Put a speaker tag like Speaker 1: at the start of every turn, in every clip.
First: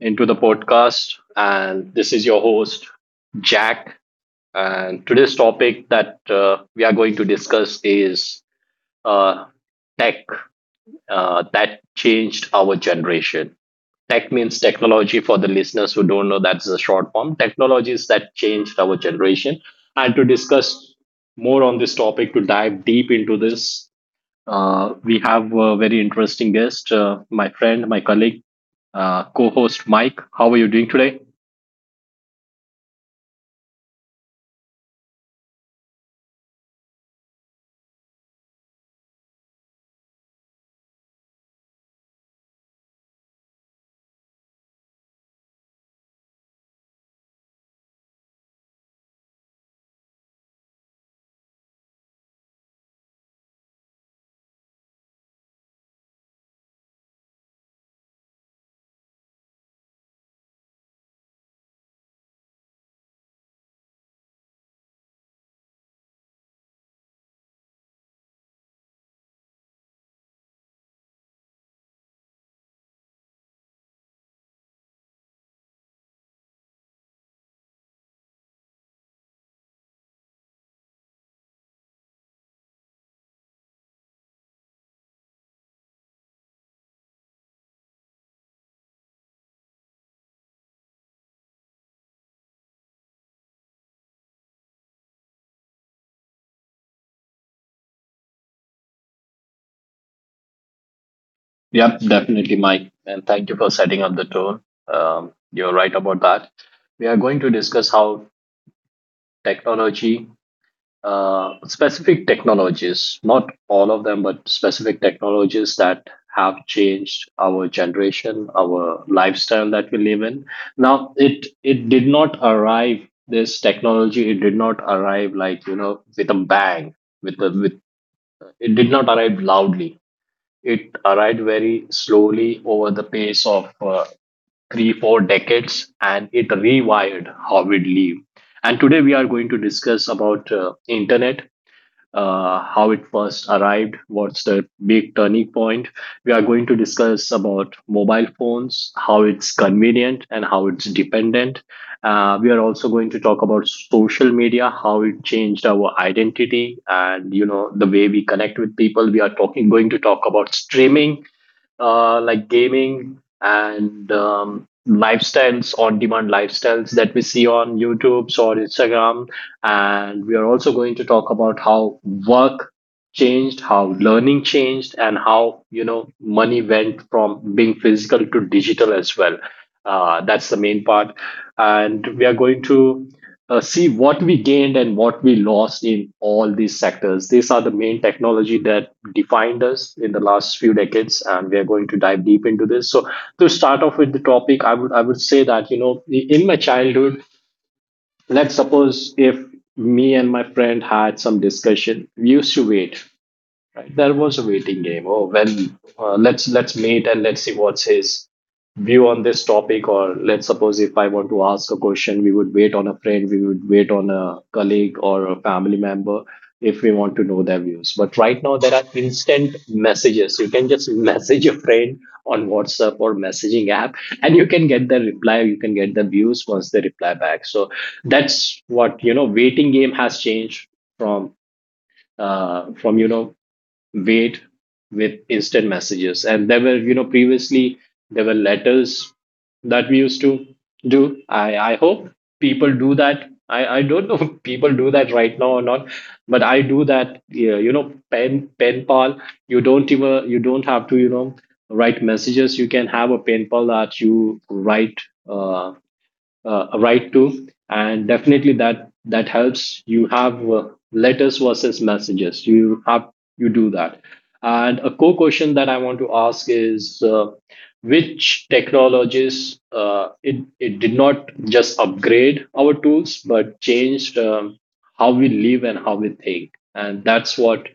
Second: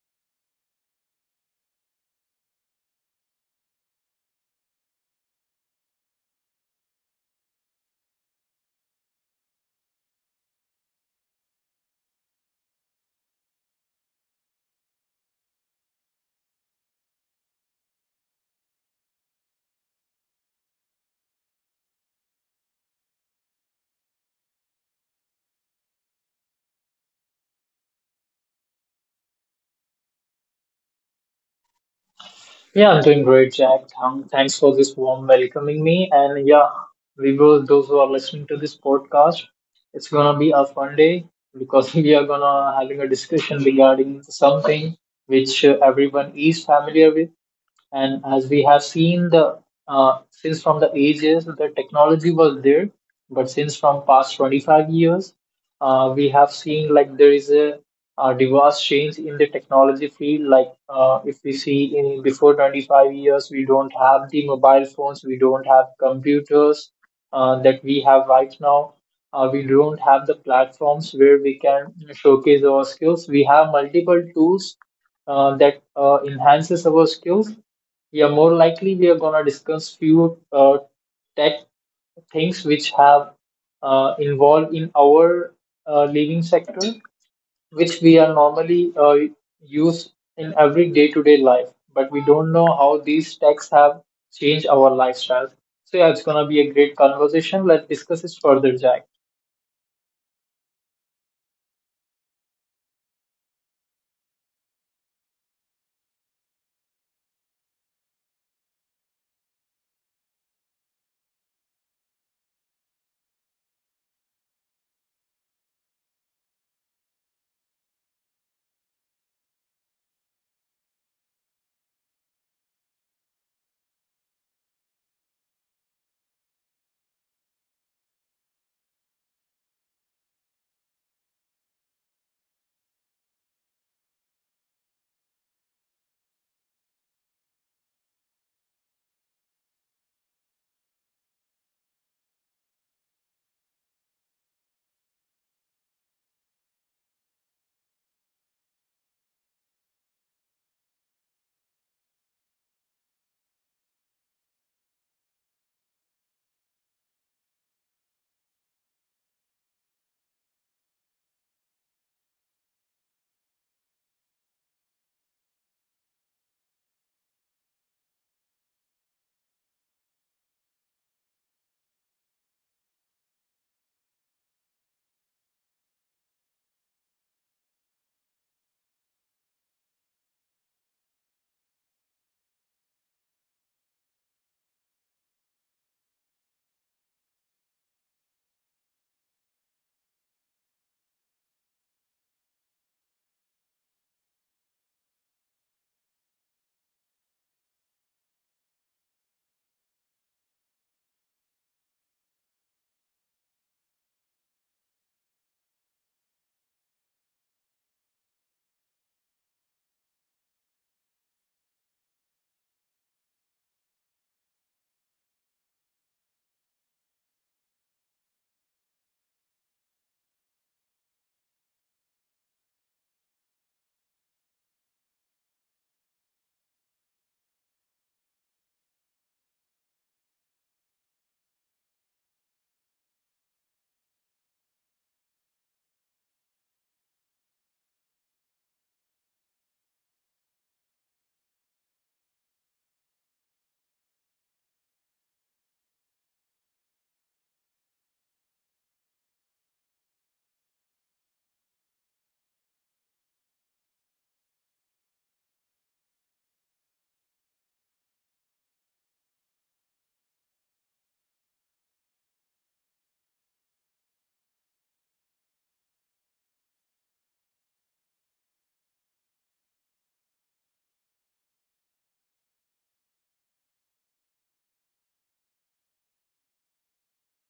Speaker 1: into the podcast. And this is your host, Jack. And today's topic that we are going to discuss is uh, tech that changed our generation. Tech means technology for the listeners who don't know that's the short form. Technologies that changed our generation. And to discuss more on this topic, to dive deep into this, we have a very interesting guest, my friend, my colleague co host Mike. How are you doing today?
Speaker 2: Yeah, I'm doing great, Jack. Thanks for this warm welcoming me. And yeah, we will, those who are listening to this podcast, it's gonna be a fun day because we are gonna having a discussion regarding something which everyone is familiar with. And as we have seen, the since from the ages the technology was there, but since from past 25 years, we have seen like there is a diverse change in the technology field. Like if we see in before 25 years, we don't have the mobile phones, we don't have computers that we have right now. We don't have the platforms where we can showcase our skills. We have multiple tools that enhances our skills, yeah, more likely we are gonna discuss few tech things which have involved in our living sector, which we are normally use in every day-to-day life, but we don't know how these techs have changed our lifestyle. So yeah, it's gonna be a great conversation. Let's discuss it further, Jack.
Speaker 1: Yep, definitely, Mike. And thank you for setting up the tone. You're right about that. We are going to discuss how technology, specific technologies, not all of them, but specific technologies that have changed our generation, our lifestyle that we live in. Now, it did not arrive. This technology, it did not arrive like with a bang. With the with It did not arrive loudly. It arrived very slowly over the pace of three, four decades, and it rewired how we live. And today we are going to discuss about internet, how it first arrived, what's the big turning point. We are going to discuss about mobile phones, how it's convenient and how it's dependent. We are also going to talk about social media, how it changed our identity and the way we connect with people. We are talking going to talk about streaming, like gaming and lifestyles on demand lifestyles that we see on YouTube or Instagram, and we are also going to talk about how work changed, how learning changed, and how, money went from being physical to digital as well. That's the main part. And we are going to see what we gained and what we lost in all these sectors. These are the main technology that defined us in the last few decades, and we are going to dive deep into this. So, to start off with the topic, I would say that in my childhood, let's suppose if me and my friend had some discussion, we used to wait. Right? There was a waiting game. Oh well, let's meet and let's see what's his view on this topic. Or let's suppose if I want to ask a question, we would wait on a friend, we would wait on a colleague or a family member if we want to know their views. But right now there are instant messages. You can just message a friend on WhatsApp or messaging app, and you can get the reply. You can get the views once they reply back. So that's what. Waiting game has changed from from wait with instant messages, and there were previously there were letters that we used to do. I hope people do that. I don't know if people do that right now or not, but I do that. Yeah, pen pal. You don't even you don't have to write messages. You can have a pen pal that you write uh, a right to. And definitely that helps you have letters versus messages you have you do that. And a core question that I want to ask is which technologies it did not just upgrade our tools but changed how we live and how we think. And that's what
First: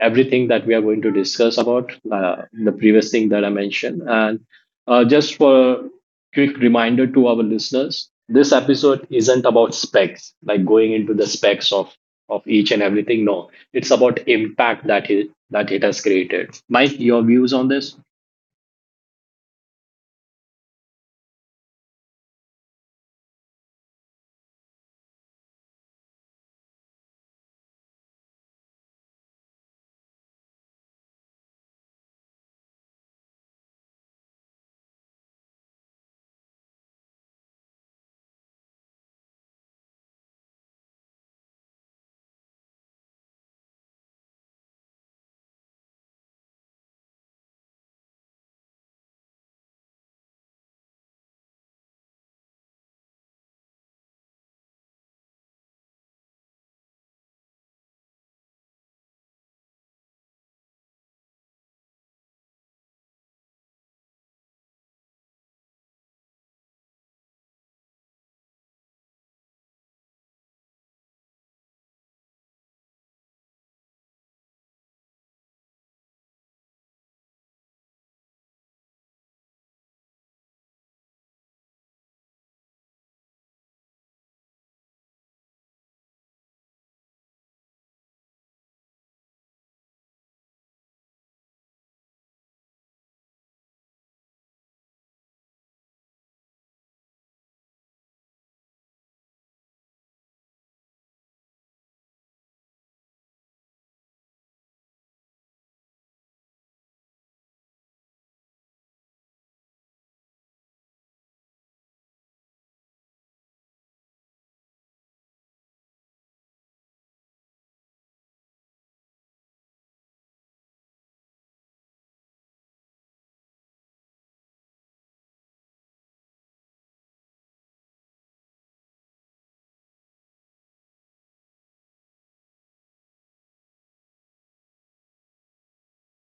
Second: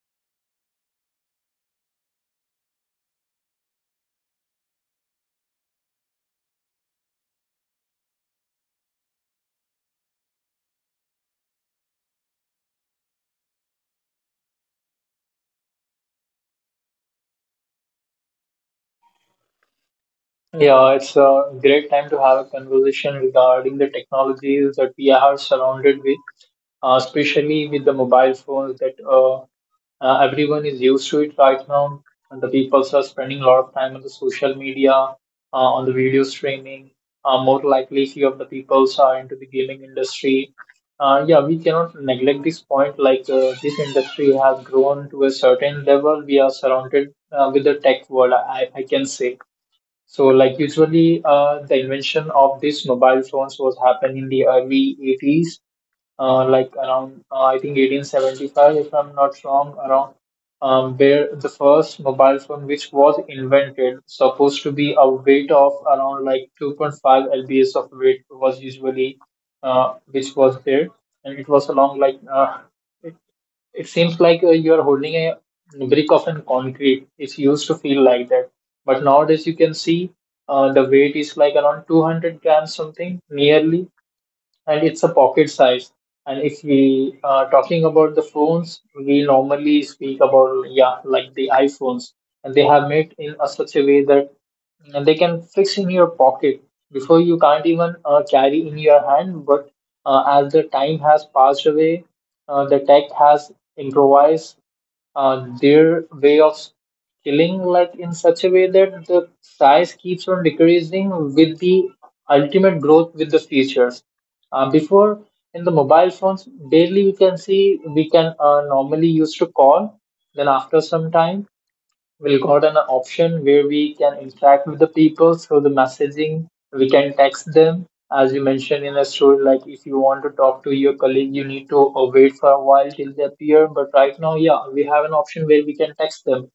Speaker 1: everything that we are going to discuss about the previous thing that I mentioned. And just for quick reminder to our listeners, this episode isn't about specs, like going into the specs of each and everything. No, it's about impact that it has created. Mike, your views on this?
Speaker 2: Yeah, it's a great time to have a conversation regarding the technologies that we are surrounded with, especially with the mobile phones that everyone is used to it right now. And the people are spending a lot of time on the social media, on the video streaming. More likely, few of the people are into the gaming industry. Yeah, we cannot neglect this point. Like this industry has grown to a certain level. We are surrounded with the tech world. I can say so, like usually, the invention of these mobile phones was happened in the early 80s, like around I think 1875, if I'm not wrong, around where the first mobile phone which was invented supposed to be a weight of around like 2.5 lbs of weight was usually which was there, and it was along like it seems like you are holding a brick of an concrete. It used to feel like that, but nowadays you can see the weight is like around 200 grams something, nearly, and it's a pocket size. And if we are talking about the phones, we normally speak about yeah, like the iPhones, and they have made in a such a way that they can fix in your pocket before you can't even carry in your hand. But as the time has passed away, the tech has improvised their way of killing like in such a way that the size keeps on decreasing with the ultimate growth with the features. Before, in the mobile phones, daily we can see we can normally used to call. Then after some time, we'll got an option where we can interact with the people through the messaging. We can text them, as you mentioned in a story. Like if you want to talk to your colleague, you need to wait for a while till they appear. But right now, yeah, we have an option where we can text them.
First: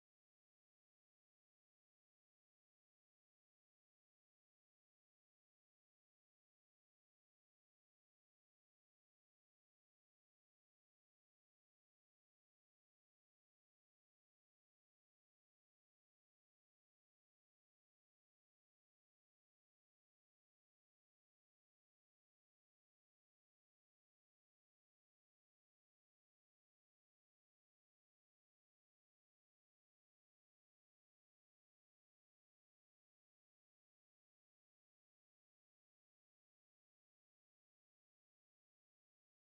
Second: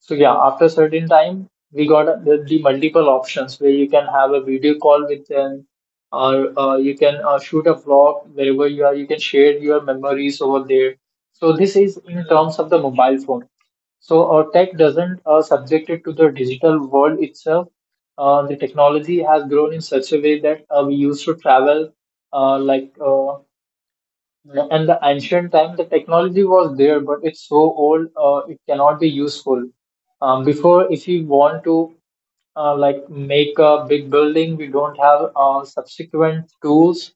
Speaker 2: So yeah, after a certain time, we got the multiple options where you can have a video call with them, or you can shoot a vlog wherever you are. You can share your memories over there. So this is in terms of the mobile phone. So our tech doesn't subject it to the digital world itself. The technology has grown in such a way that we used to travel uh, like uh, yeah. And the ancient time, the technology was there, but it's so old, it cannot be useful. Before, if we want to like make a big building, we don't have subsequent tools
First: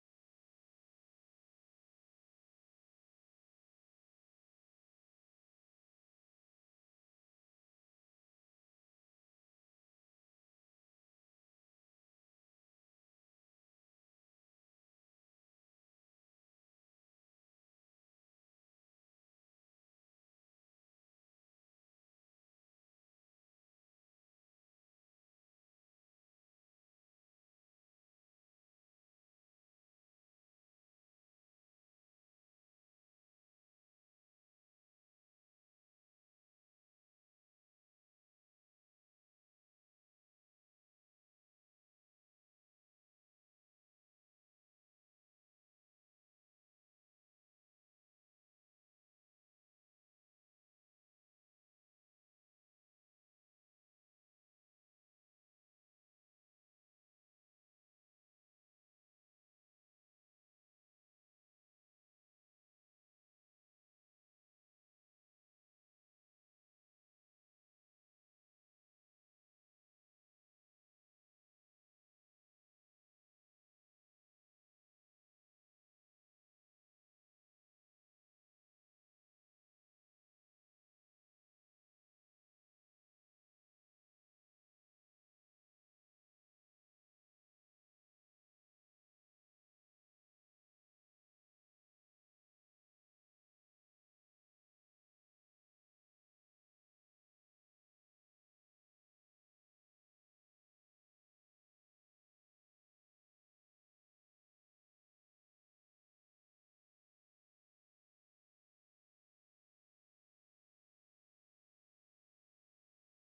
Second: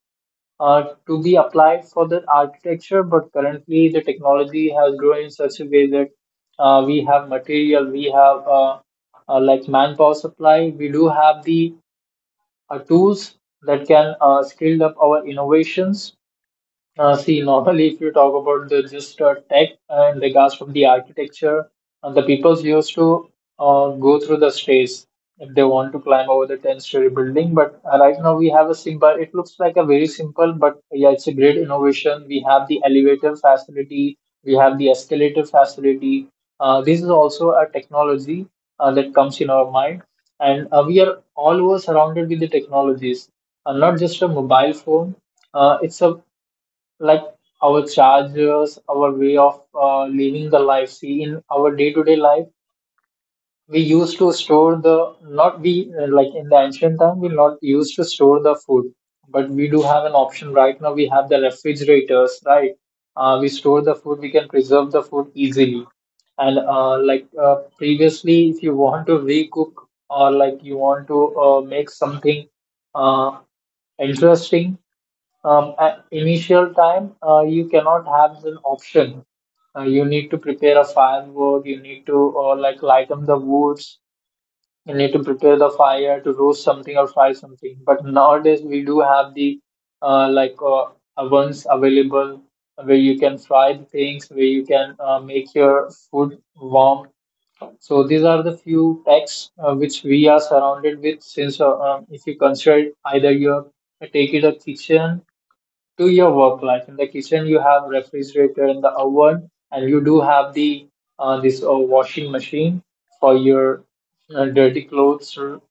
Speaker 2: to be applied for the architecture. But currently, the technology has grown in such a way that we have material, we have like manpower supply, we do have the tools that can scale up our innovations. See, normally, if you talk about the just tech and regards from the architecture, and the people used to go through the stairs if they want to climb over the 10-story building. But right now, we have a simple. It looks like a very simple, but yeah, it's a great innovation. We have the elevator facility. We have the escalator facility. This is also a technology that comes in our mind, and we are always surrounded with the technologies, not just a mobile phone. It's a like our chargers, our way of living the life. See, in our day-to-day life, we used to store the not we like in the ancient time we not used to store the food, but we do have an option right now. We have the refrigerators, right? We store the food. We can preserve the food easily. And previously, if you want to recook or like you want to make something uh, interesting, at initial time, you cannot have an option. You need to prepare a firewood. You need to like lighten the woods. You need to prepare the fire to roast something or fry something. But nowadays we do have the uh, like uh, ovens available where you can fry the things, where you can make your food warm. So these are the few techs which we are surrounded with. Since If you consider either your take it a kitchen to your work life. In the kitchen, you have refrigerator in the oven, and you do have the this washing machine for your dirty clothes to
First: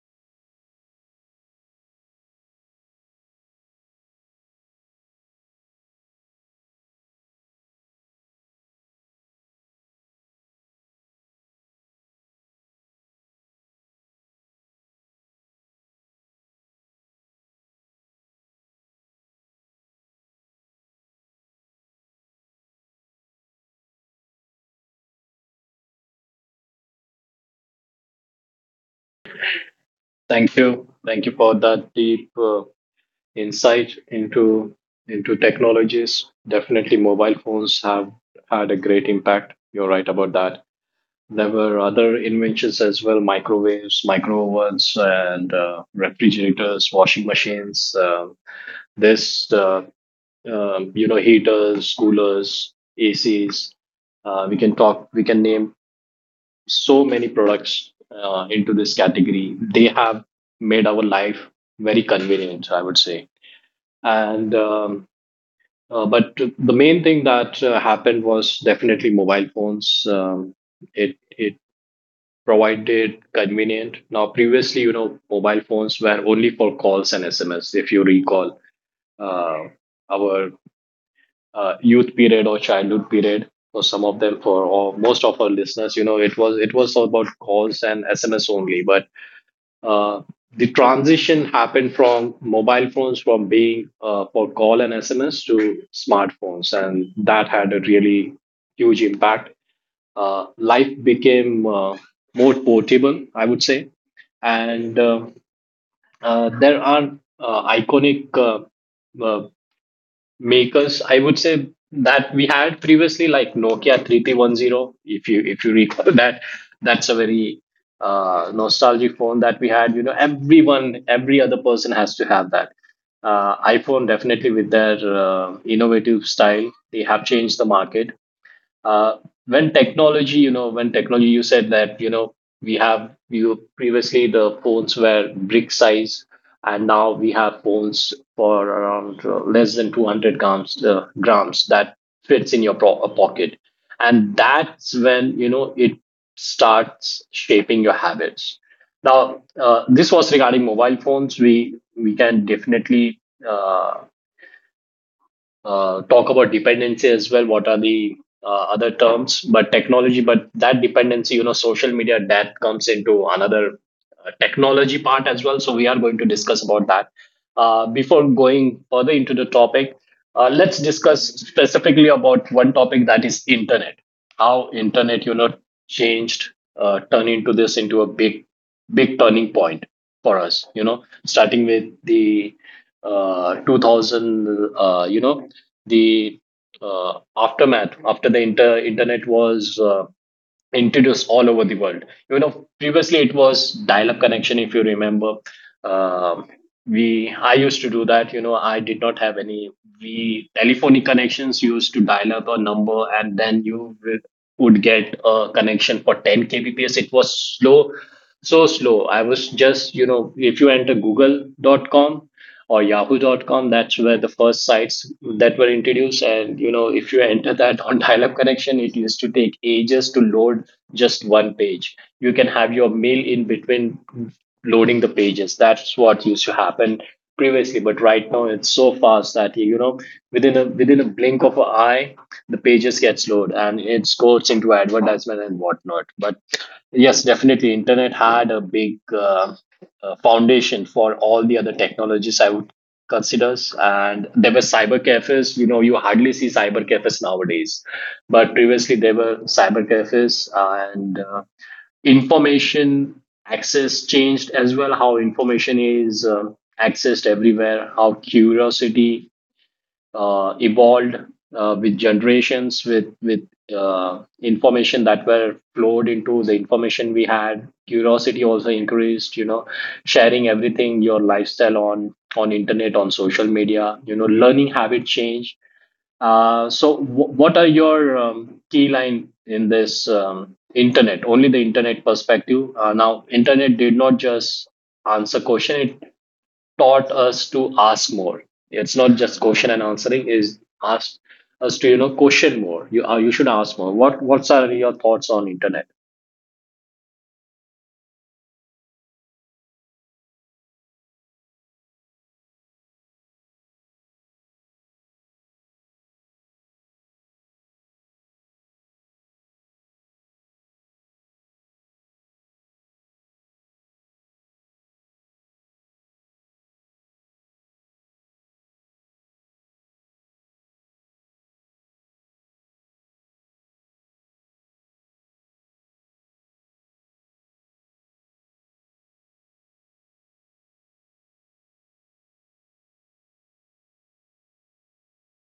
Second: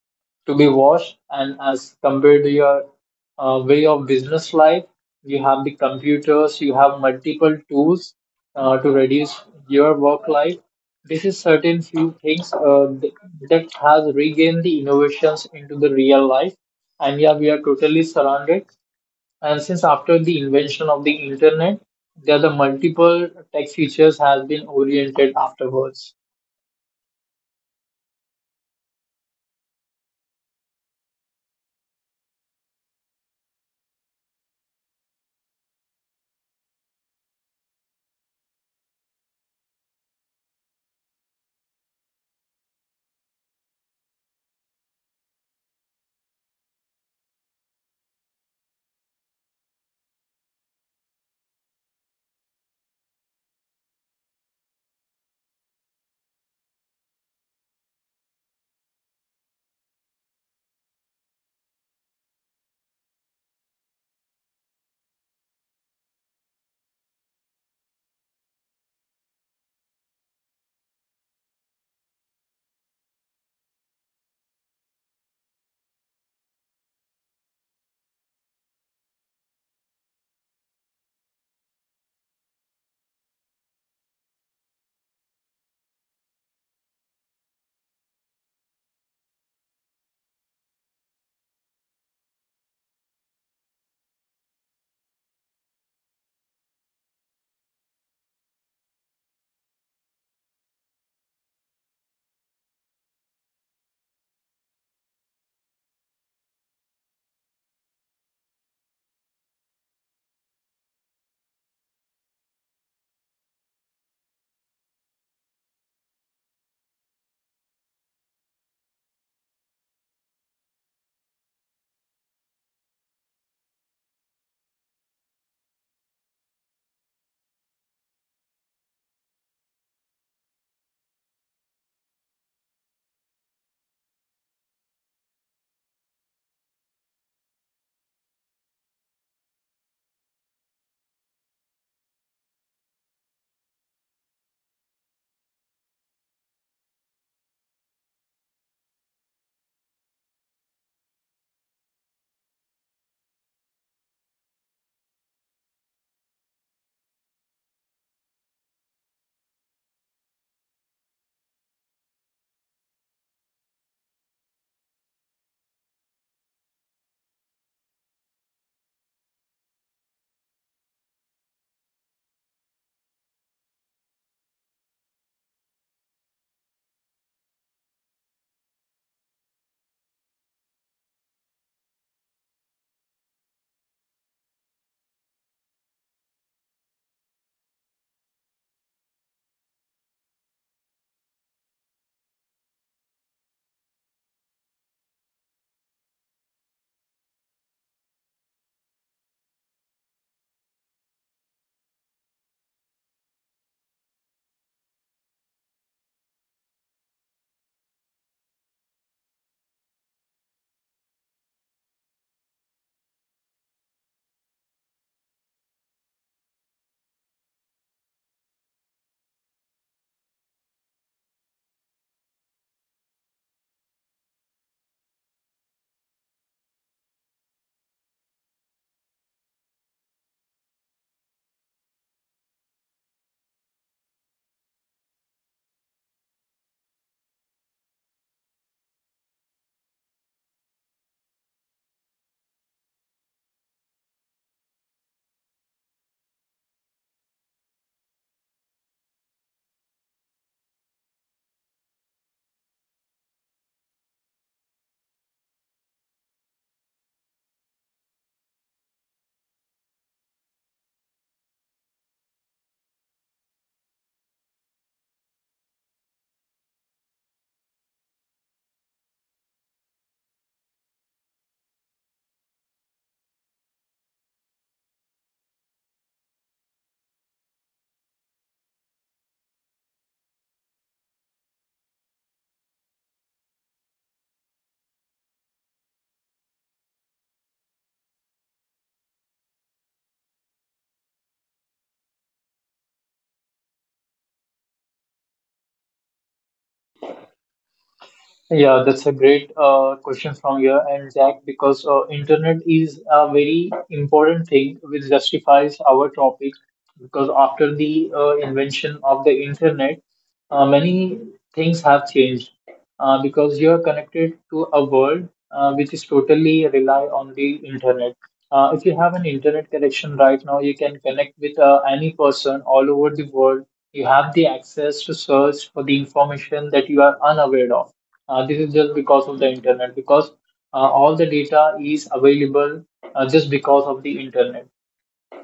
Speaker 2: be washed. And as compared to your way of business life, you have the computers, you have multiple tools to reduce your work life. This is certain few things that has regained the innovations into the real life. And yeah, we are totally surrounded, and since after the invention of the internet, there are the multiple tech features has been oriented afterwards.
Speaker 1: Thank you. Thank you for that deep insight into technologies. Definitely, mobile phones have had a great impact. You're right about that. There were other inventions as well: microwaves, micro ovens, and refrigerators, washing machines, this heaters, coolers, ACs. We can talk, we can name so many products into this category. They have made our life very convenient, I would say. And but the main thing that happened was definitely mobile phones. Um, it it provided convenient. Now previously mobile phones were only for calls and SMS. If you recall uh, our youth period or childhood period for some of them for or most of our listeners, it was all about calls and SMS only. But uh, the transition happened from mobile phones, from being for call and SMS to smartphones, and that had a really huge impact. Life became more portable, I would say. And there are iconic uh, makers, I would say, that we had previously, like Nokia 3310. If you if you recall that that's a very nostalgic phone that we had. Everyone, every other person has to have that. iPhone, definitely, with their innovative style, they have changed the market. Uh, when technology you know when technology, you said that we have you previously the phones were brick size, and now we have phones for around less than 200 grams, grams that fits in your pocket. And that's when it starts shaping your habits. Now this was regarding mobile phones. We can definitely uh, talk about dependency as well. What are the uh, other terms? But technology, but that dependency, social media, that comes into another technology part as well. So we are going to discuss about that. Before going further into the topic, let's discuss specifically about one topic that is internet. How internet, changed, turn into this into a big, big turning point for us. You know, starting with the 2000 the aftermath after the internet was introduced all over the world. You know, previously it was dial-up connection. If you remember, Um we I used to do that. You know, I did not have any. We telephonic connections used to dial up a number, and then you would get a connection for 10 kbps. It was slow, so slow. I was just, you know, if you enter Google.com or Yahoo.com, that's where the first sites that were introduced. And you know, if you enter that on dial-up connection, it used to take ages to load just one page. You can have your mail in between loading the pages. That's what used to happen previously. But right now it's so fast that within a within a blink of an eye the pages gets loaded and it goes into advertisement and whatnot. But yes, definitely internet had a big foundation for all the other technologies, I would consider. And there were cyber cafes. You know, you hardly see cyber cafes nowadays, but previously there were cyber cafes. And information access changed as well. How information is accessed everywhere. How curiosity evolved with generations, with information that were flowed into the information we had. Curiosity also increased. You know, sharing everything, your lifestyle on internet, on social media. You know, learning habit change. So, what are your key line in this internet? Only the internet perspective. Now, internet did not just answer question; it taught us to ask more. It's not just question and answering. Is ask us to, you know, question more. You should ask more. What what's are your thoughts on internet?
Speaker 2: Yeah, that's a great question from you and Jack because internet is a very important thing which justifies our topic because after the invention of the internet, many things have changed because you are connected to a world which is totally rely on the internet. If you have an internet connection right now, you can connect with any person all over the world. You have the access to search for the information that you are unaware of. This is just because of the internet, because all the data is available just because of the internet.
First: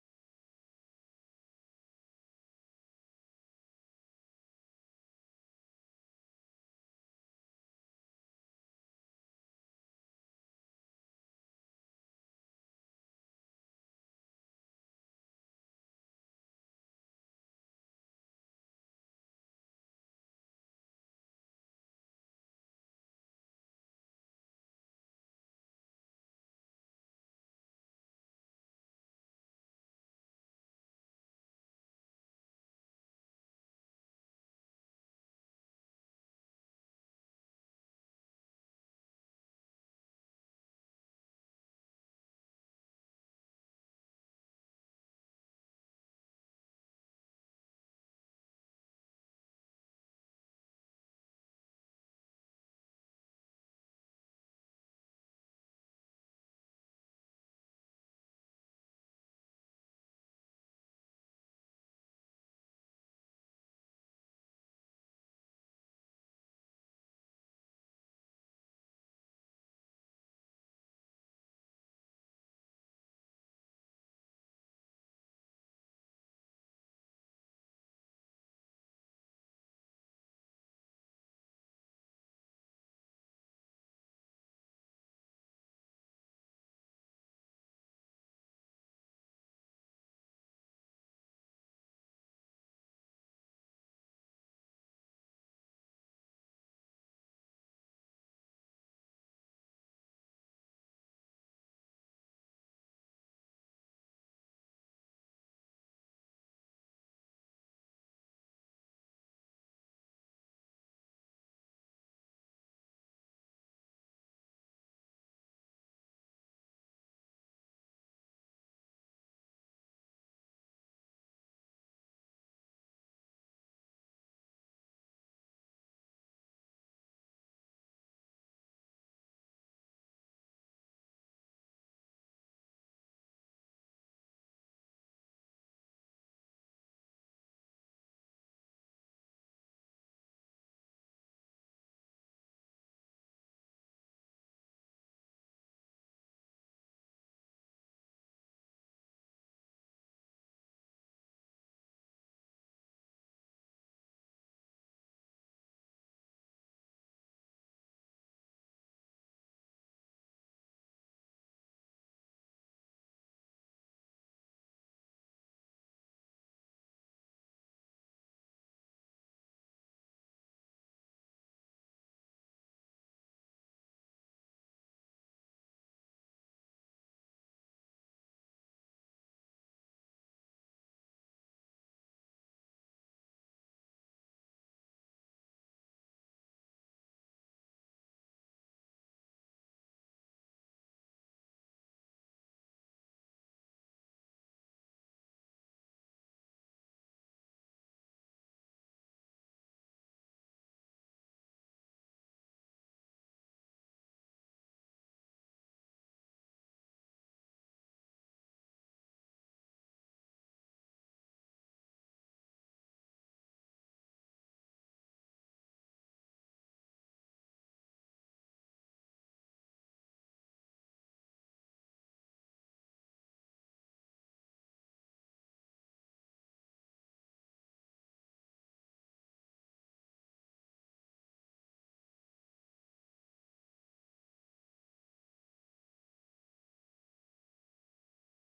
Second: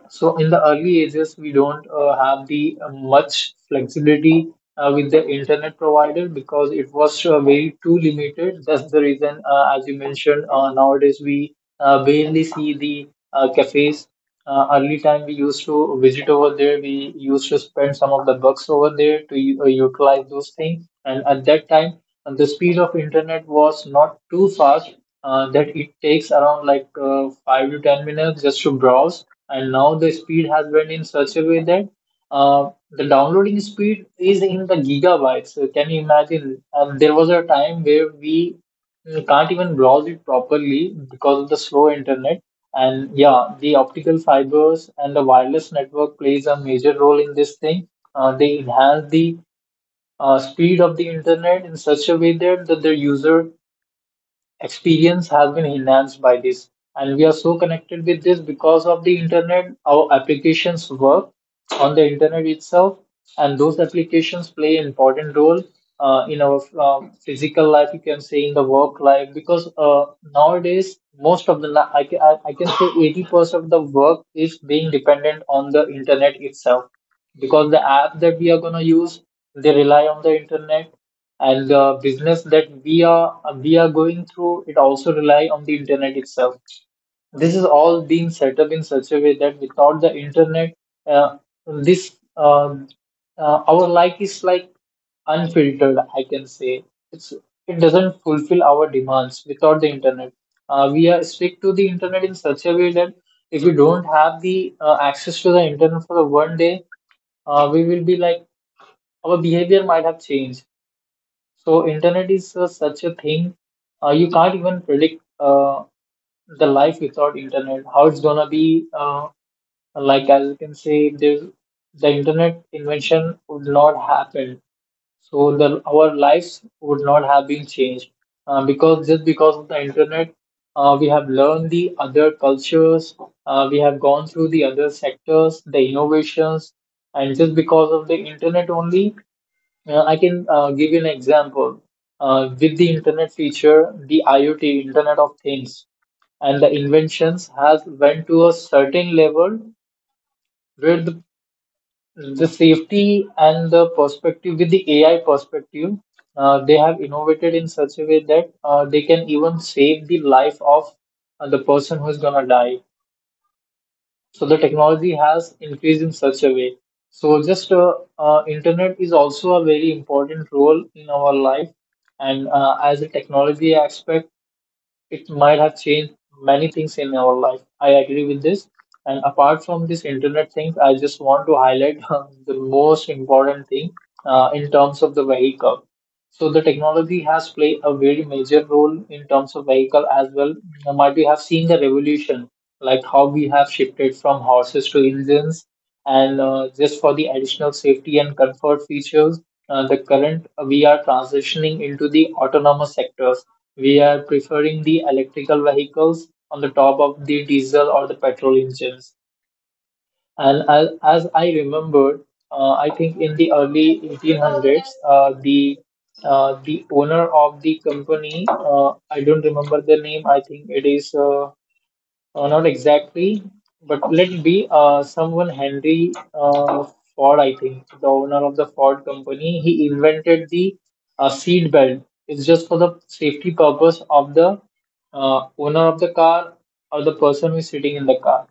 Speaker 2: So in the early ages, we don't have the much flexibility with the internet provider because it was very too limited. That's the reason, as you mentioned, nowadays we barely see the cafes. Early time we used to visit over there. We used to spend some of the bucks over there to utilize those things. And at that time, and the speed of internet was not too fast that it takes around like 5 to 10 minutes just to browse, and now the speed has been in such a way that the downloading speed is in the gigabytes. So can you imagine there was a time where we can't even browse it properly because of the slow internet. And yeah, the optical fibers and the wireless network plays a major role in this thing. They enhance the speed of the internet in such a way that the user experience has been enhanced by this. And we are so connected with this because of the internet. Our applications work on the internet itself, and those applications play an important role in our physical life, you can say, in the work life, because nowadays, most of the, li- I, ca- I can say 80% of the work is being dependent on the internet itself, because the app that we are going to use, they rely on the internet, and the business that we are going through it also rely on the internet itself. This is all being set up in such a way that without the internet, uh, this um, our life is like unfiltered, I can say. It's it doesn't fulfill our demands without the internet. We are strict to the internet in such a way that if we don't have the access to the internet for the one day, we will be like our behavior might have changed. So internet is such a thing, you can't even predict the life without internet how it's gonna be. Like as you can say, the internet invention would not happen, so the our lives would not have been changed. Because just because of the internet, we have learned the other cultures, we have gone through the other sectors, the innovations, and just because of the internet only, I can give you an example. With the internet feature, the IoT, Internet of Things, and the inventions has went to a certain level where the safety and the perspective with the AI perspective, they have innovated in such a way that they can even save the life of the person who's gonna die. So the technology has increased in such a way. So just internet is also a very important role in our life, and as a technology aspect, it might have changed many things in our life. I agree with this. And apart from this internet thing, I just want to highlight the most important thing in terms of the vehicle. So the technology has played a very major role in terms of vehicle as well. You might we have seen the revolution, like how we have shifted from horses to engines, and just for the additional safety and comfort features, the current we are transitioning into the autonomous sectors. We are preferring the electrical vehicles on the top of the diesel or the petrol engines. And as I remembered, I think in the early 1800s, uh, the the owner of the company, I don't remember the name. I think it is not exactly, but let it be someone Henry Ford, I think, the owner of the Ford company. He invented the seat belt. It's just for the safety purpose of the owner of the car or the person who is sitting in the car.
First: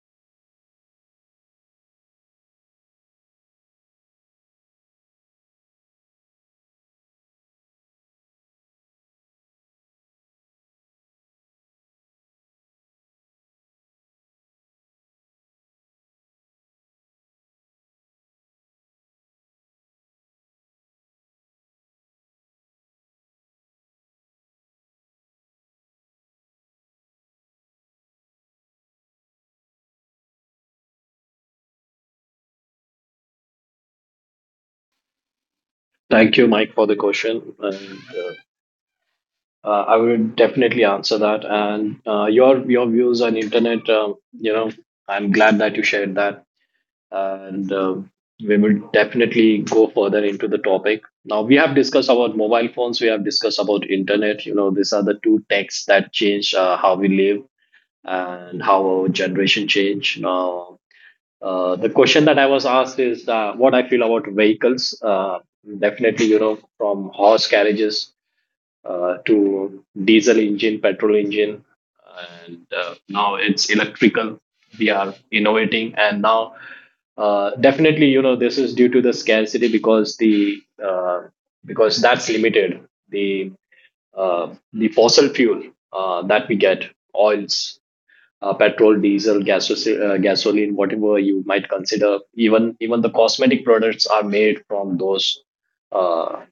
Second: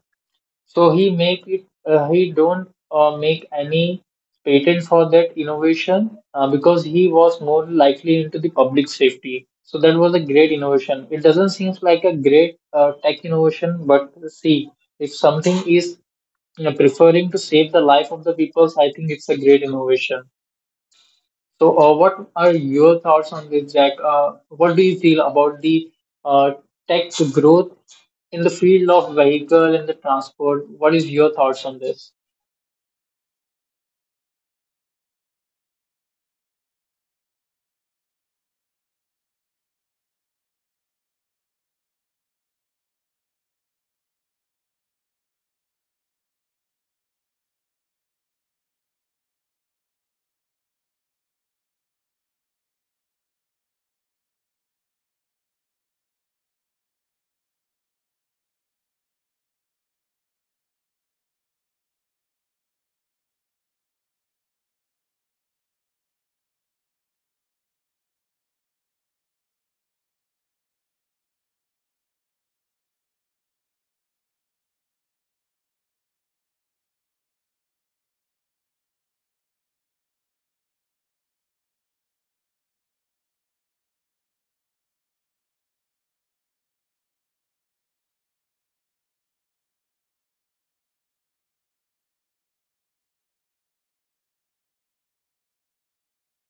Speaker 2: So he make it he don't make any patent for that innovation because he was more likely into the public safety. So that was a great innovation. It doesn't seem like a great tech innovation, but see, if something is, you know, preferring to save the life of the people, I think it's a great innovation. So, what are your thoughts on this, Jack? What do you feel about the uh, tech growth in the field of vehicle and the transport? What is your thoughts on this?
Speaker 1: Thank you, Mike, for the question. And I would definitely answer that. And your views on internet, you know, I'm glad that you shared that, and we will definitely go further into the topic. Now we have discussed about mobile phones, we have discussed about internet. You know, these are the two techs that change how we live and how our generation change. Now, the question that I was asked is what I feel about vehicles. Definitely, you know, from horse carriages to diesel engine, petrol engine, and now it's electrical. We are innovating, and now definitely, you know, this is due to the scarcity because the because that's limited. The the fossil fuel that we get, oils, petrol, diesel, gasoline, whatever you might consider. Even even the cosmetic products are made from uh,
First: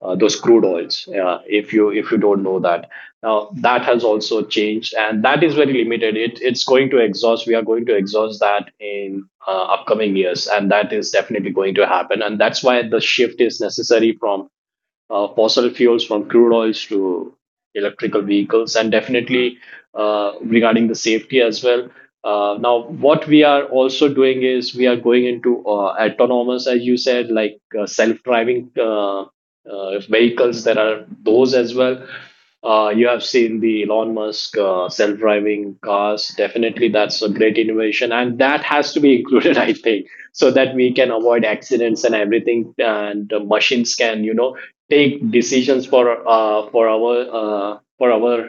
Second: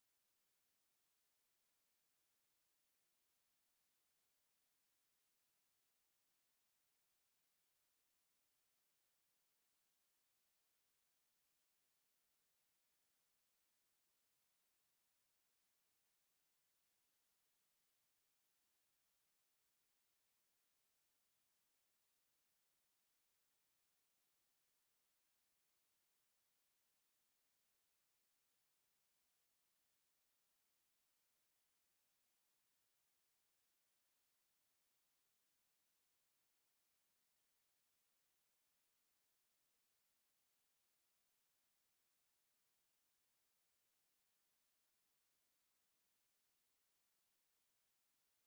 Speaker 1: those crude oils. If you don't know that. Now, that has also changed, and that is very limited. It's going to exhaust. We are going to exhaust that in upcoming years, and that is definitely going to happen. And that's why the shift is necessary from fossil fuels, from crude oils to electrical vehicles. And definitely, regarding the safety as well, now what we are also doing is we are going into autonomous, as you said, like self-driving vehicles. There are those as well. Uh, you have seen the Elon Musk self-driving cars. Definitely, that's a great innovation, and that has to be included. I think, so that we can avoid accidents and everything, and the machines can, you know, take decisions for our uh, for our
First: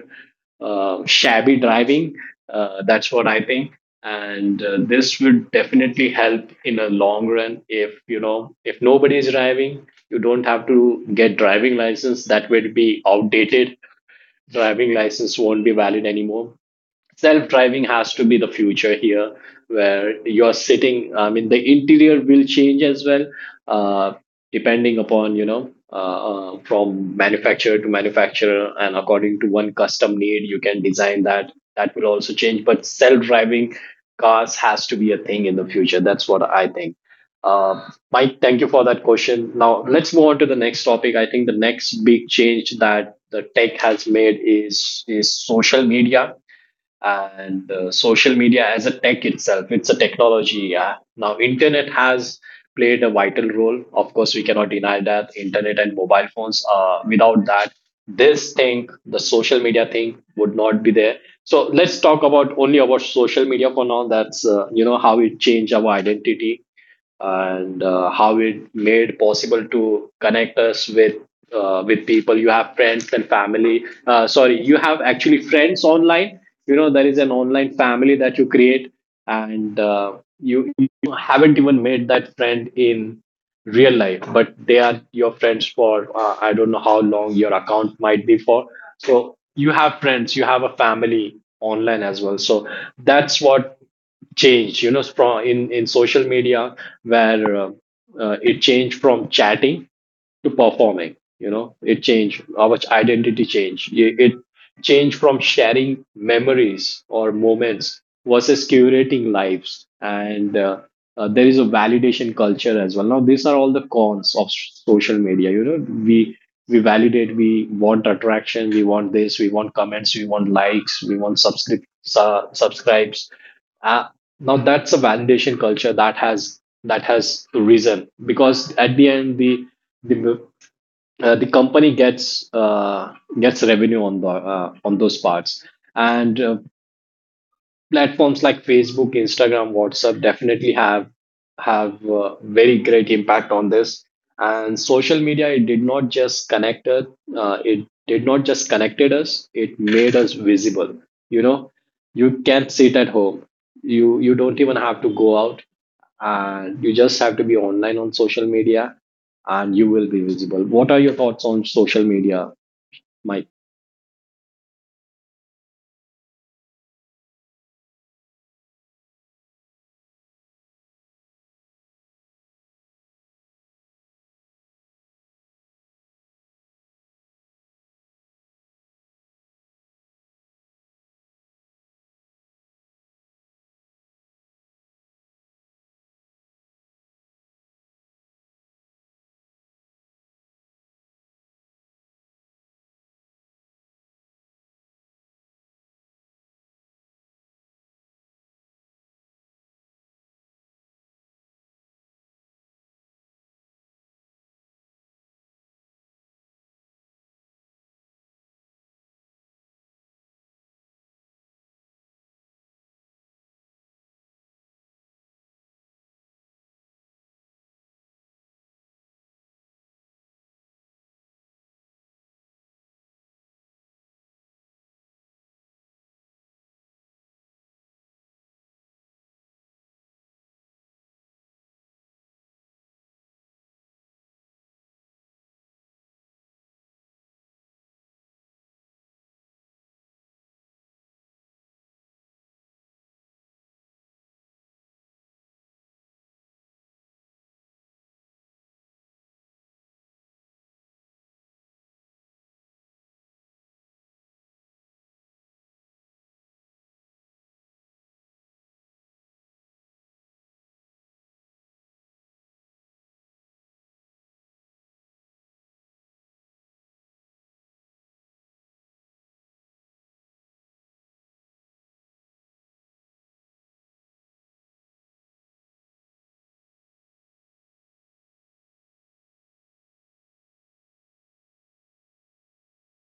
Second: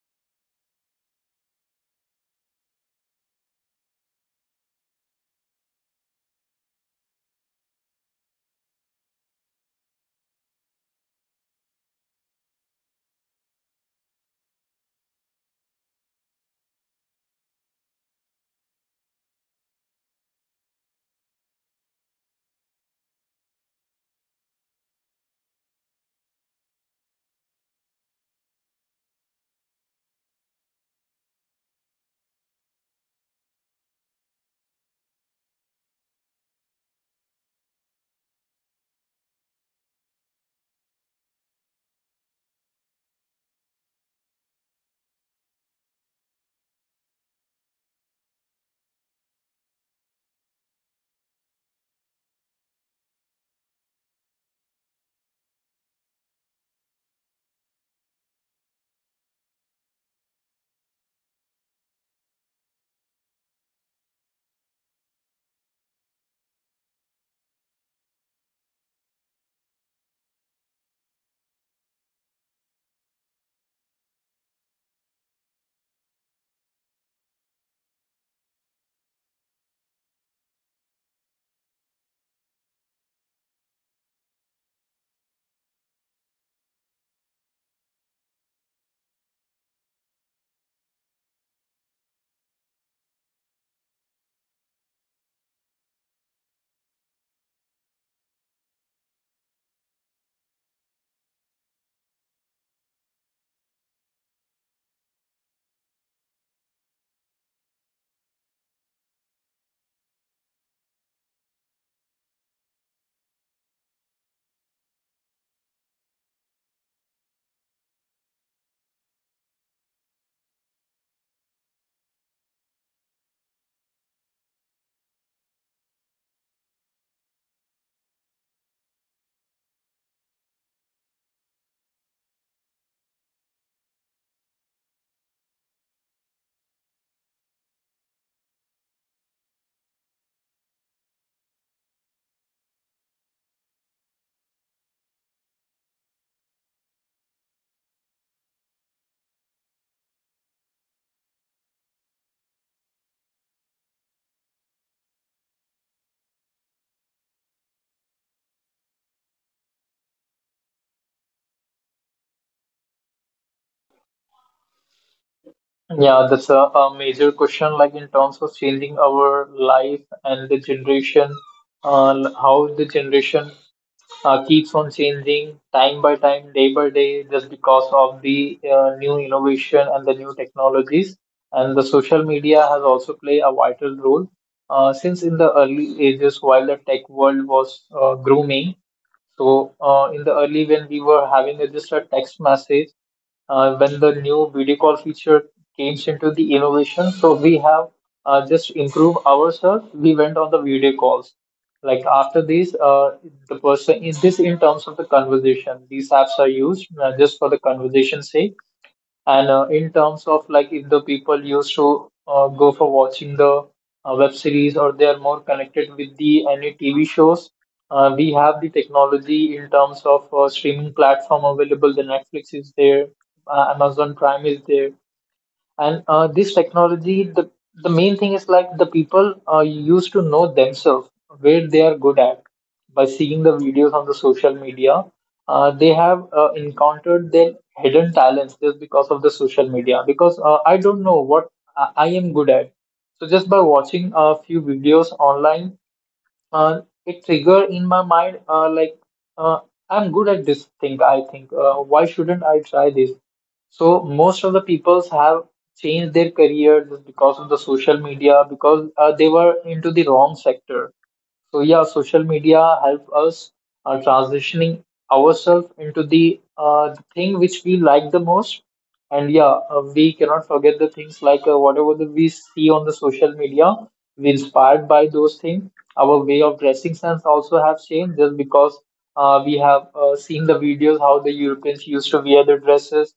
Speaker 1: shabby driving. Uh, that's what I think. And this would definitely help in a long run. If you know, if nobody is driving, you don't have to get driving license. That will be outdated. Driving license won't be valid anymore. Self driving has to be the future here, where you're sitting. I mean, the interior will change as well, uh, depending upon, you know, from manufacturer to manufacturer, and according to one custom need you can design that. That will also change. But self driving cars has to be a thing in the future. That's what I think. uh, Mike, thank you for that question. Now let's move on to the next topic. I think the next big change that the tech has made is social media. And social media as a tech itself, it's a technology, yeah. Now internet has played a vital role, of course. We cannot deny that. Internet and mobile phones, without that, this thing, the social media thing, would not be there. So let's talk about only about social media for now. That's you know, how it changed our identity, and how it made possible to connect us with people. You have friends and family. Uh, sorry, you have actually friends online. You know, there is an online family that you create. And you haven't even made that friend in real life, but they are your friends for I don't know how long your account might be for. So you have friends, you have a family online as well. So that's what change, you know, from in social media, where it changed from chatting to performing. You know, it changed our identity, changed It changed from sharing memories or moments versus curating lives. And there is a validation culture as well. Now these are all the cons of social media, you know. We we validate, we want attraction, we want this, we want comments, we want likes, we want subscribes. Uh, now that's a validation culture that has risen, because at the end the the company gets gets revenue on the on those parts. And platforms like Facebook, Instagram, WhatsApp definitely have very great impact on this. And social media, it did not just connect us. Uh, it did not just connected us, it made us visible, you know. You can sit at home, you don't even have to go out, and you just have to be online on social media, and you will be visible. What are your thoughts on social media, Mike?
Speaker 2: Yeah, that's a major question, like in terms of changing our life and the generation, how the generation keeps on changing time by time, day by day, just because of the new innovation and the new technologies. And the social media has also played a vital role. Since in the early ages, while the tech world was grooming, so in the early when we were having a, just a text message, when the new video call feature came into the innovation, so we have just improved ourselves. We went on the video calls. Like after this, the person is this in terms of the conversation. These apps are used just for the conversation sake, and in terms of like if the people used to go for watching the web series, or they are more connected with the any TV shows, we have the technology in terms of streaming platform available. The Netflix is there, Amazon Prime is there. And this technology, the main thing is like the people used to know themselves where they are good at by seeing the videos on the social media. They have encountered their hidden talents just because of the social media. Because I don't know what I am good at. So just by watching a few videos online, uh, it trigger in my mind, like, uh, I'm good at this thing. I think why shouldn't I try this? So most of the peoples have changed their career just because of the social media, because they were into the wrong sector. So yeah, social media help us transitioning ourselves into the thing which we like the most. And yeah, we cannot forget the things like, whatever that we see on the social media, we inspired by those things. Our way of dressing sense also have changed, just because we have seen the videos how the Europeans used to wear their dresses,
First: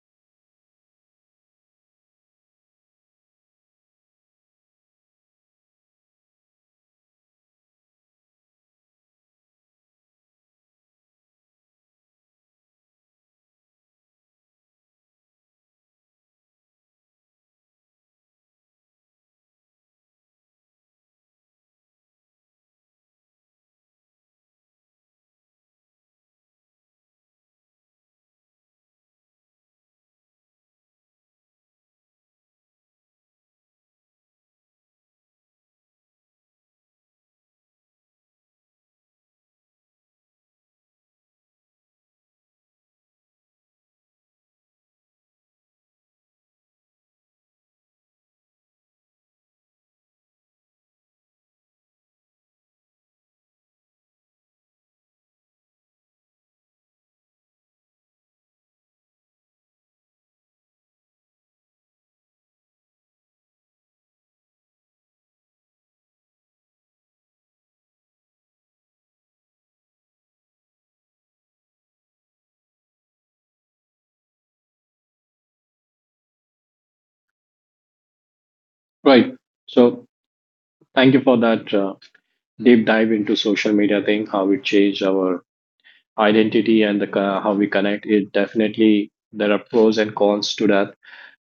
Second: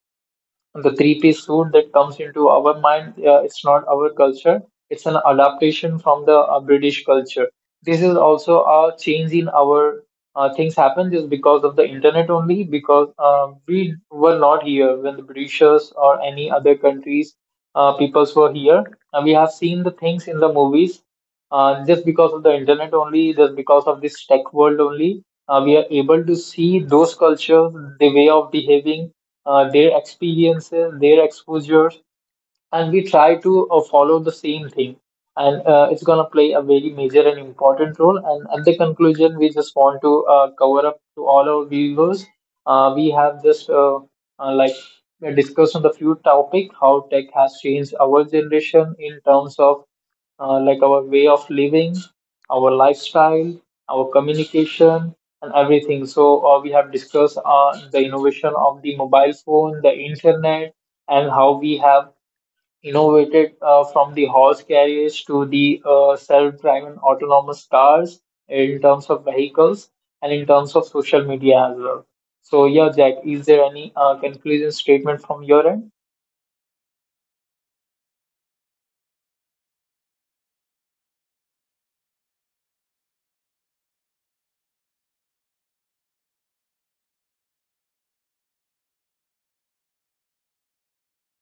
Speaker 2: the three-piece suit that comes into our mind. It's not our culture. It's an adaptation from the British culture. This is also a change in our things happen just because of the internet only, because we were not here when the Britishers or any other countries peoples were here. And we have seen the things in the movies just because of the internet only, just because of this tech world only. We are able to see those cultures, the way of behaving, their experiences, their exposures, and we try to follow the same thing, and it's going to play a very major and important role. And at the conclusion, we just want to cover up to all our viewers. We have just like discussed on the few topic how tech has changed our generation in terms of, like, our way of living, our lifestyle, our communication, and everything. So we have discussed the innovation of the mobile phone, the internet, and how we have innovated from the horse carriage to the self-driving autonomous cars in terms of vehicles and in terms of social media as well. So yeah, Jack, is there any conclusion statement from your end?
Speaker 1: Right. So thank you for that deep dive into social media thing, how it changed our identity and the how we connect it. Definitely there are pros and cons to that.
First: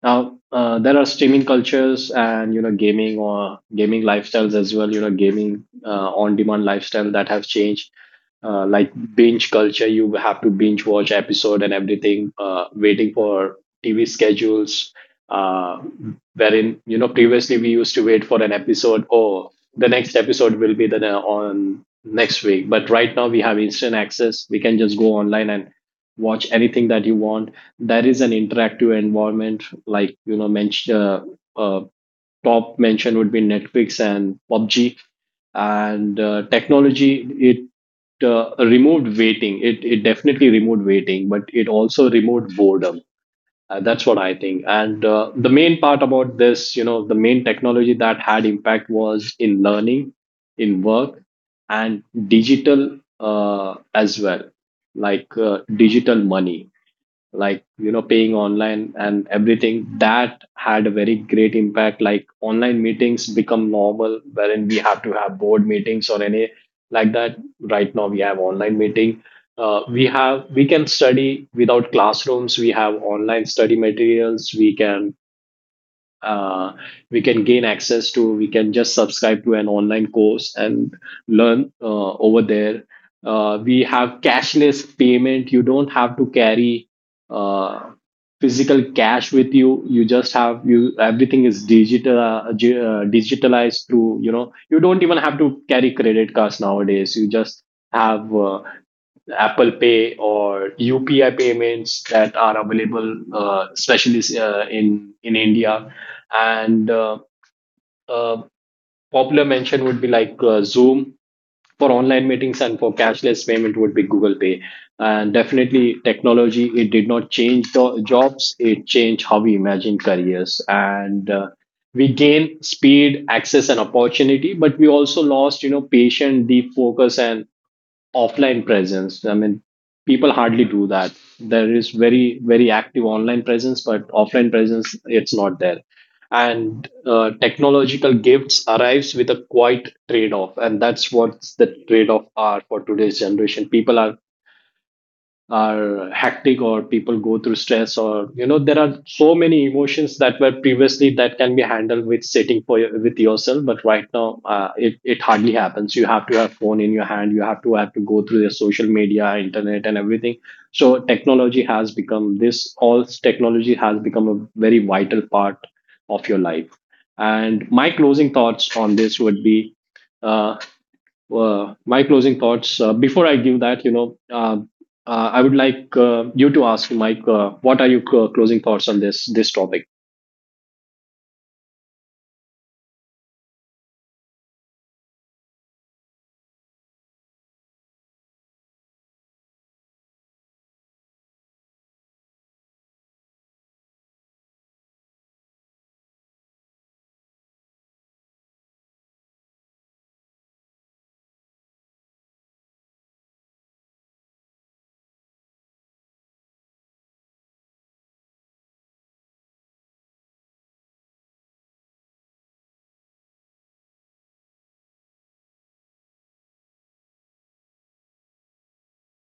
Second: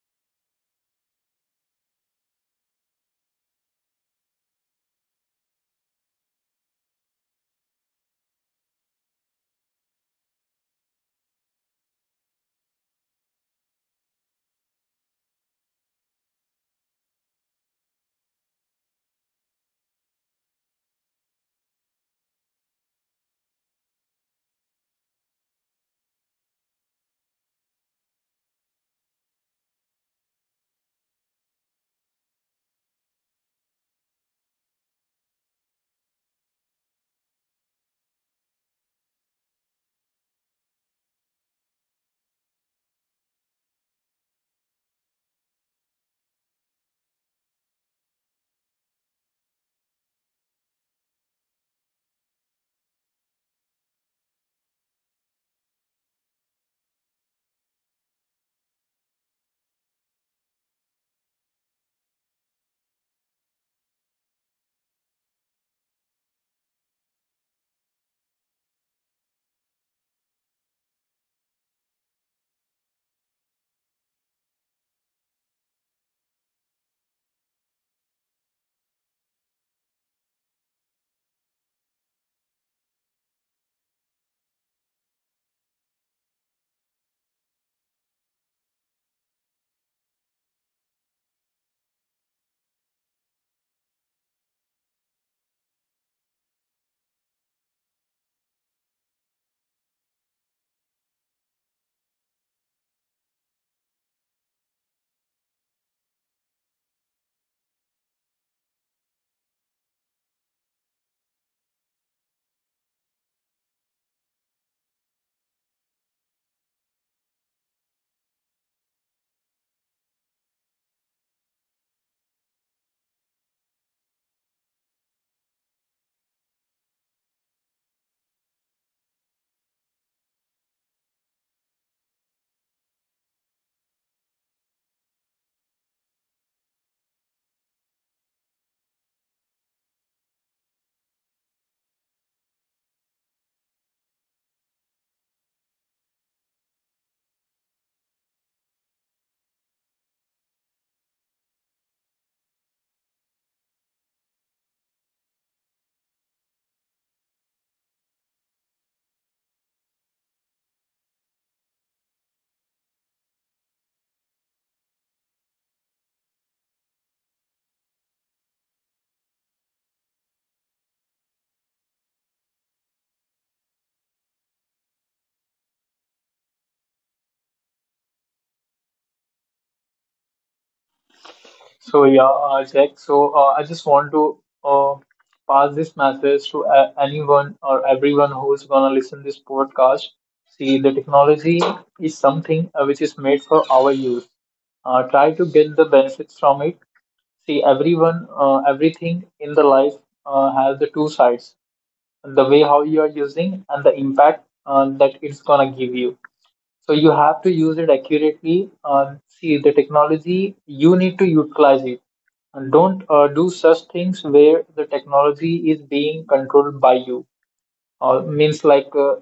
Speaker 1: Now there are streaming cultures, and you know, gaming or gaming lifestyles as well, you know, gaming on demand lifestyle that have changed, like binge culture. You have to binge watch episode and everything, waiting for TV schedules, uh, wherein, you know, previously we used to wait for an episode, or the next episode will be the on next week. But right now we have instant access. We can just go online and watch anything that you want. That is an interactive environment. Like, you know, mention uh, top mention would be Netflix and PUBG. And technology, it removed waiting. It definitely removed waiting, but it also removed boredom. That's what I think. And the main part about this, you know, the main technology that had impact was in learning, in work, and digital as well, like digital money, like, you know, paying online and everything. That had a very great impact. Like online meetings become normal, wherein we have to have board meetings or any like that. Right now we have online meeting. We have we can study without classrooms. We have online study materials. We can uh, we can gain access to, we can just subscribe to an online course and learn over there. Uh, we have cashless payment. You don't have to carry uh, physical cash with you. You just have, you, everything is digital, digitalized through, you know, you don't even have to carry credit cards nowadays. You just have Apple Pay or UPI payments that are available, especially in India. And uh, popular mention would be like Zoom for online meetings, and for cashless payment would be Google Pay. And definitely, technology, it did not change the jobs; it changed how we imagine careers. And we gain speed, access, and opportunity, but we also lost, you know, patient, deep focus, and offline presence. I mean, people hardly do that. There is very, very active online presence, but offline presence, it's not there. And technological gifts arrives with a quite trade-off, and that's what the trade-off are for today's generation. People are hectic, or people go through stress, or you know, there are so many emotions that were previously that can be handled with sitting for with yourself. But right now it hardly happens. You have to have phone in your hand. You have to go through the social media, internet, and everything. So technology has become this, all technology has become a very vital part of your life. And my closing thoughts on this would be uh, my closing thoughts. Before I give that, you know, I would like you to ask Mike, what are your closing thoughts on this topic?
Speaker 2: So yeah, Jack. So I just want to uh, pass this message to anyone or everyone who's gonna listen this podcast. See, the technology is something which is made for our use. Try to get the benefits from it. See, everyone, everything in the life has the two sides: the way how you are using and the impact that it's gonna give you. So you have to use it accurately. See, the technology, you need to utilize it. And don't do such things where the technology is being controlled by you. Means like,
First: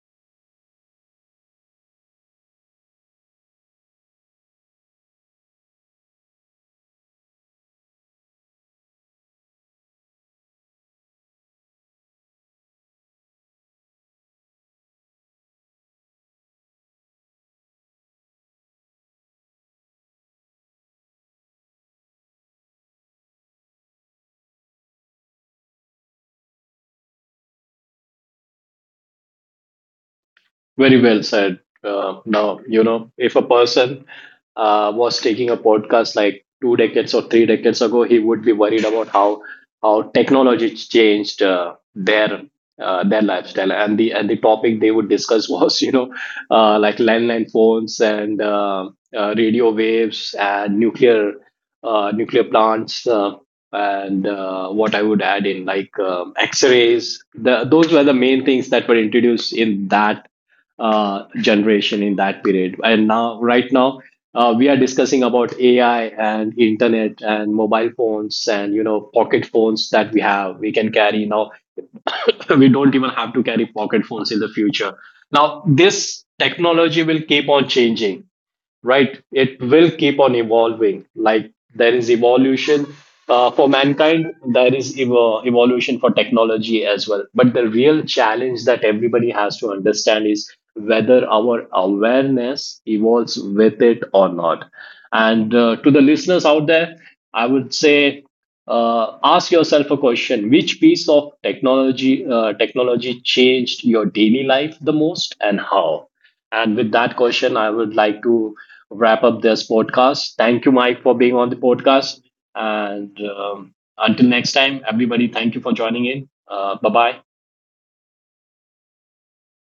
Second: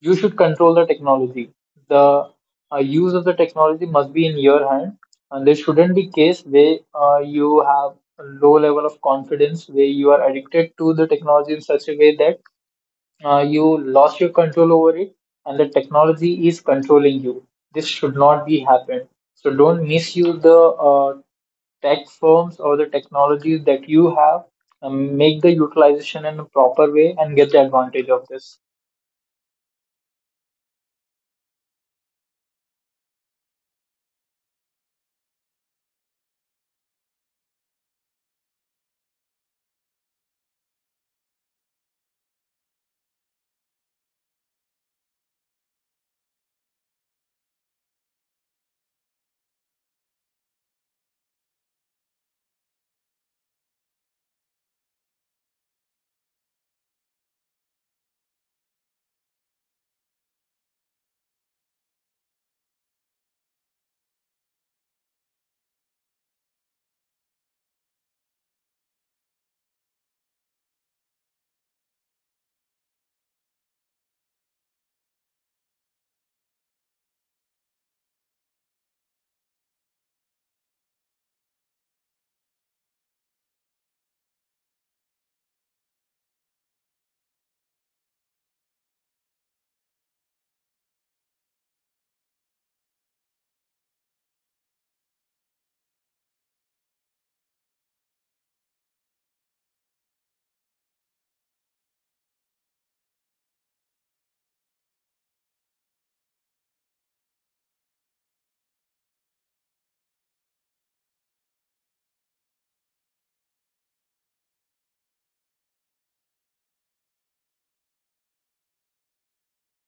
Speaker 2: you should control the technology. The use of the technology must be in your hand, and there shouldn't be case where you have a low level of confidence, where you are addicted to the technology in such a way that you lost your control over it, and the technology is controlling you. This should not be happen. So don't misuse the uh, tech firms or the technologies that you have. Make the utilization in a proper way and get the advantage of this.
Speaker 1: Very well said. Now, you know, if a person was taking a podcast like two decades or three decades ago, he would be worried about how technology changed their lifestyle, and the topic they would discuss was, you know, like landline phones, and radio waves, and nuclear nuclear plants, and what I would add in like X rays. Those were the main things that were introduced in that generation, in that period. And now, right now, we are discussing about AI and internet and mobile phones, and you know, pocket phones that we have. We can carry now. We don't even have to carry pocket phones in the future. Now, this technology will keep on changing, right? It will keep on evolving. Like there is evolution for mankind, there is evolution for technology as well. But the real challenge that everybody has to understand is whether our awareness evolves with it or not. And to the listeners out there, I would say ask yourself a question: which piece of technology technology changed your daily life the most, and how? And with that question, I would like to wrap up this podcast. Thank you, Mike, for being on the podcast. And until next time, everybody, thank you for joining in. Bye bye.